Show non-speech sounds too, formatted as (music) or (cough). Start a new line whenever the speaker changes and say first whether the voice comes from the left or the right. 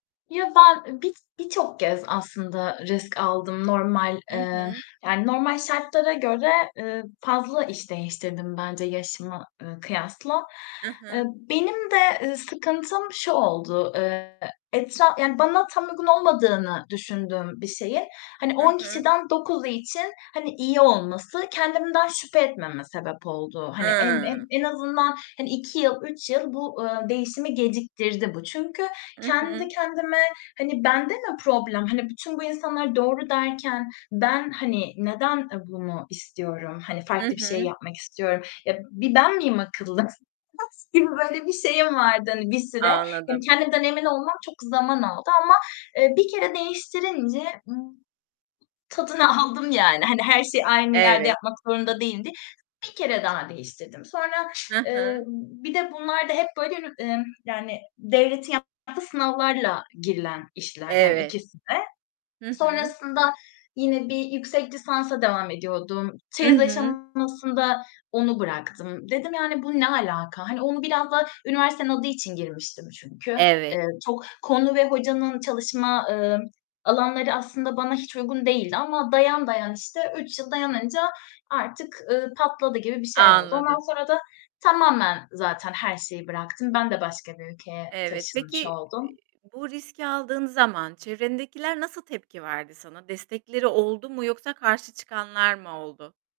left: Ya, ben, ııı, bir birçok kez aslında risk aldım normal,
right: Hı
left: eee,
right: hı.
left: yani, normal şartlara göre, ııı, fazla iş değiştirdim bence yaşıma, ııı, kıyasla.
right: Hı
left: Iıı,
right: hı.
left: benim de, ııı, sıkıntım şu oldu. Iıı, etra yani, bana tam uygun olmadığını düşündüğüm bir şeyin, hani,
right: Hı
left: 10
right: hı.
left: kişiden 9'u için, hani, iyi olması kendimden şüphe etmeme sebep oldu. Hani, en
right: Hıı.
left: en en azından, hani, 2 yıl, 3 yıl bu, ııı, değişimi geciktirdi bu. Çünkü
right: I
left: kendi
right: hı.
left: kendime, hani, bende mi problem, hani, bütün bu insanlar "doğru" derken ben, hani, neden, ııı, bunu istiyorum, hani,
right: Hı
left: farklı bir şey
right: hı.
left: yapmak istiyorum? Ya, b bir ben miyim akıllı? (unintelligible) gibi, böyle, bir şeyim vardı, hani, bir süre. Hani,
right: Anladım.
left: kendimden emin olmam çok zaman aldı ama, eee, 1 kere değiştirince, ımm, tadını aldım yani, hani, her şeyi aynı yerde
right: Evet.
left: yapmak zorunda değildir. 1 kere daha değiştirdim. Sonra,
right: Hı
left: ımm,
right: hı.
left: bir de bunlar da hep, böyle, üni ımm, yani, devletin yaptığı sınavlarla girilen işler yani,
right: Evet.
left: ikisi de.
right: Hı hı.
left: Sonrasında yine bir yüksek lisansa devam ediyordum.
right: I
left: Çeyiz
right: hı.
left: aşamasında onu bıraktım. Dedim: "Yani, bu ne alaka?" Hani, onu biraz da üniversitenin adı için girmiştim çünkü.
right: Evet.
left: Eee, çok konu ve hocanın çalışma, ııı, alanları aslında bana hiç uygun değildi ama dayan dayan, işte, 3 yıl dayanınca artık, ııı, patladı gibi bir şey oldu.
right: Anladım.
left: Ondan sonra da tamamen zaten her şeyi bıraktım. Ben de başka bir ülkeye
right: Evet,
left: taşınmış
right: peki
left: oldum.
right: bu riski aldığın zaman çevredendekiler nasıl tepki verdi sana? Destekleri oldu mu yoksa karşı çıkanlar mı oldu?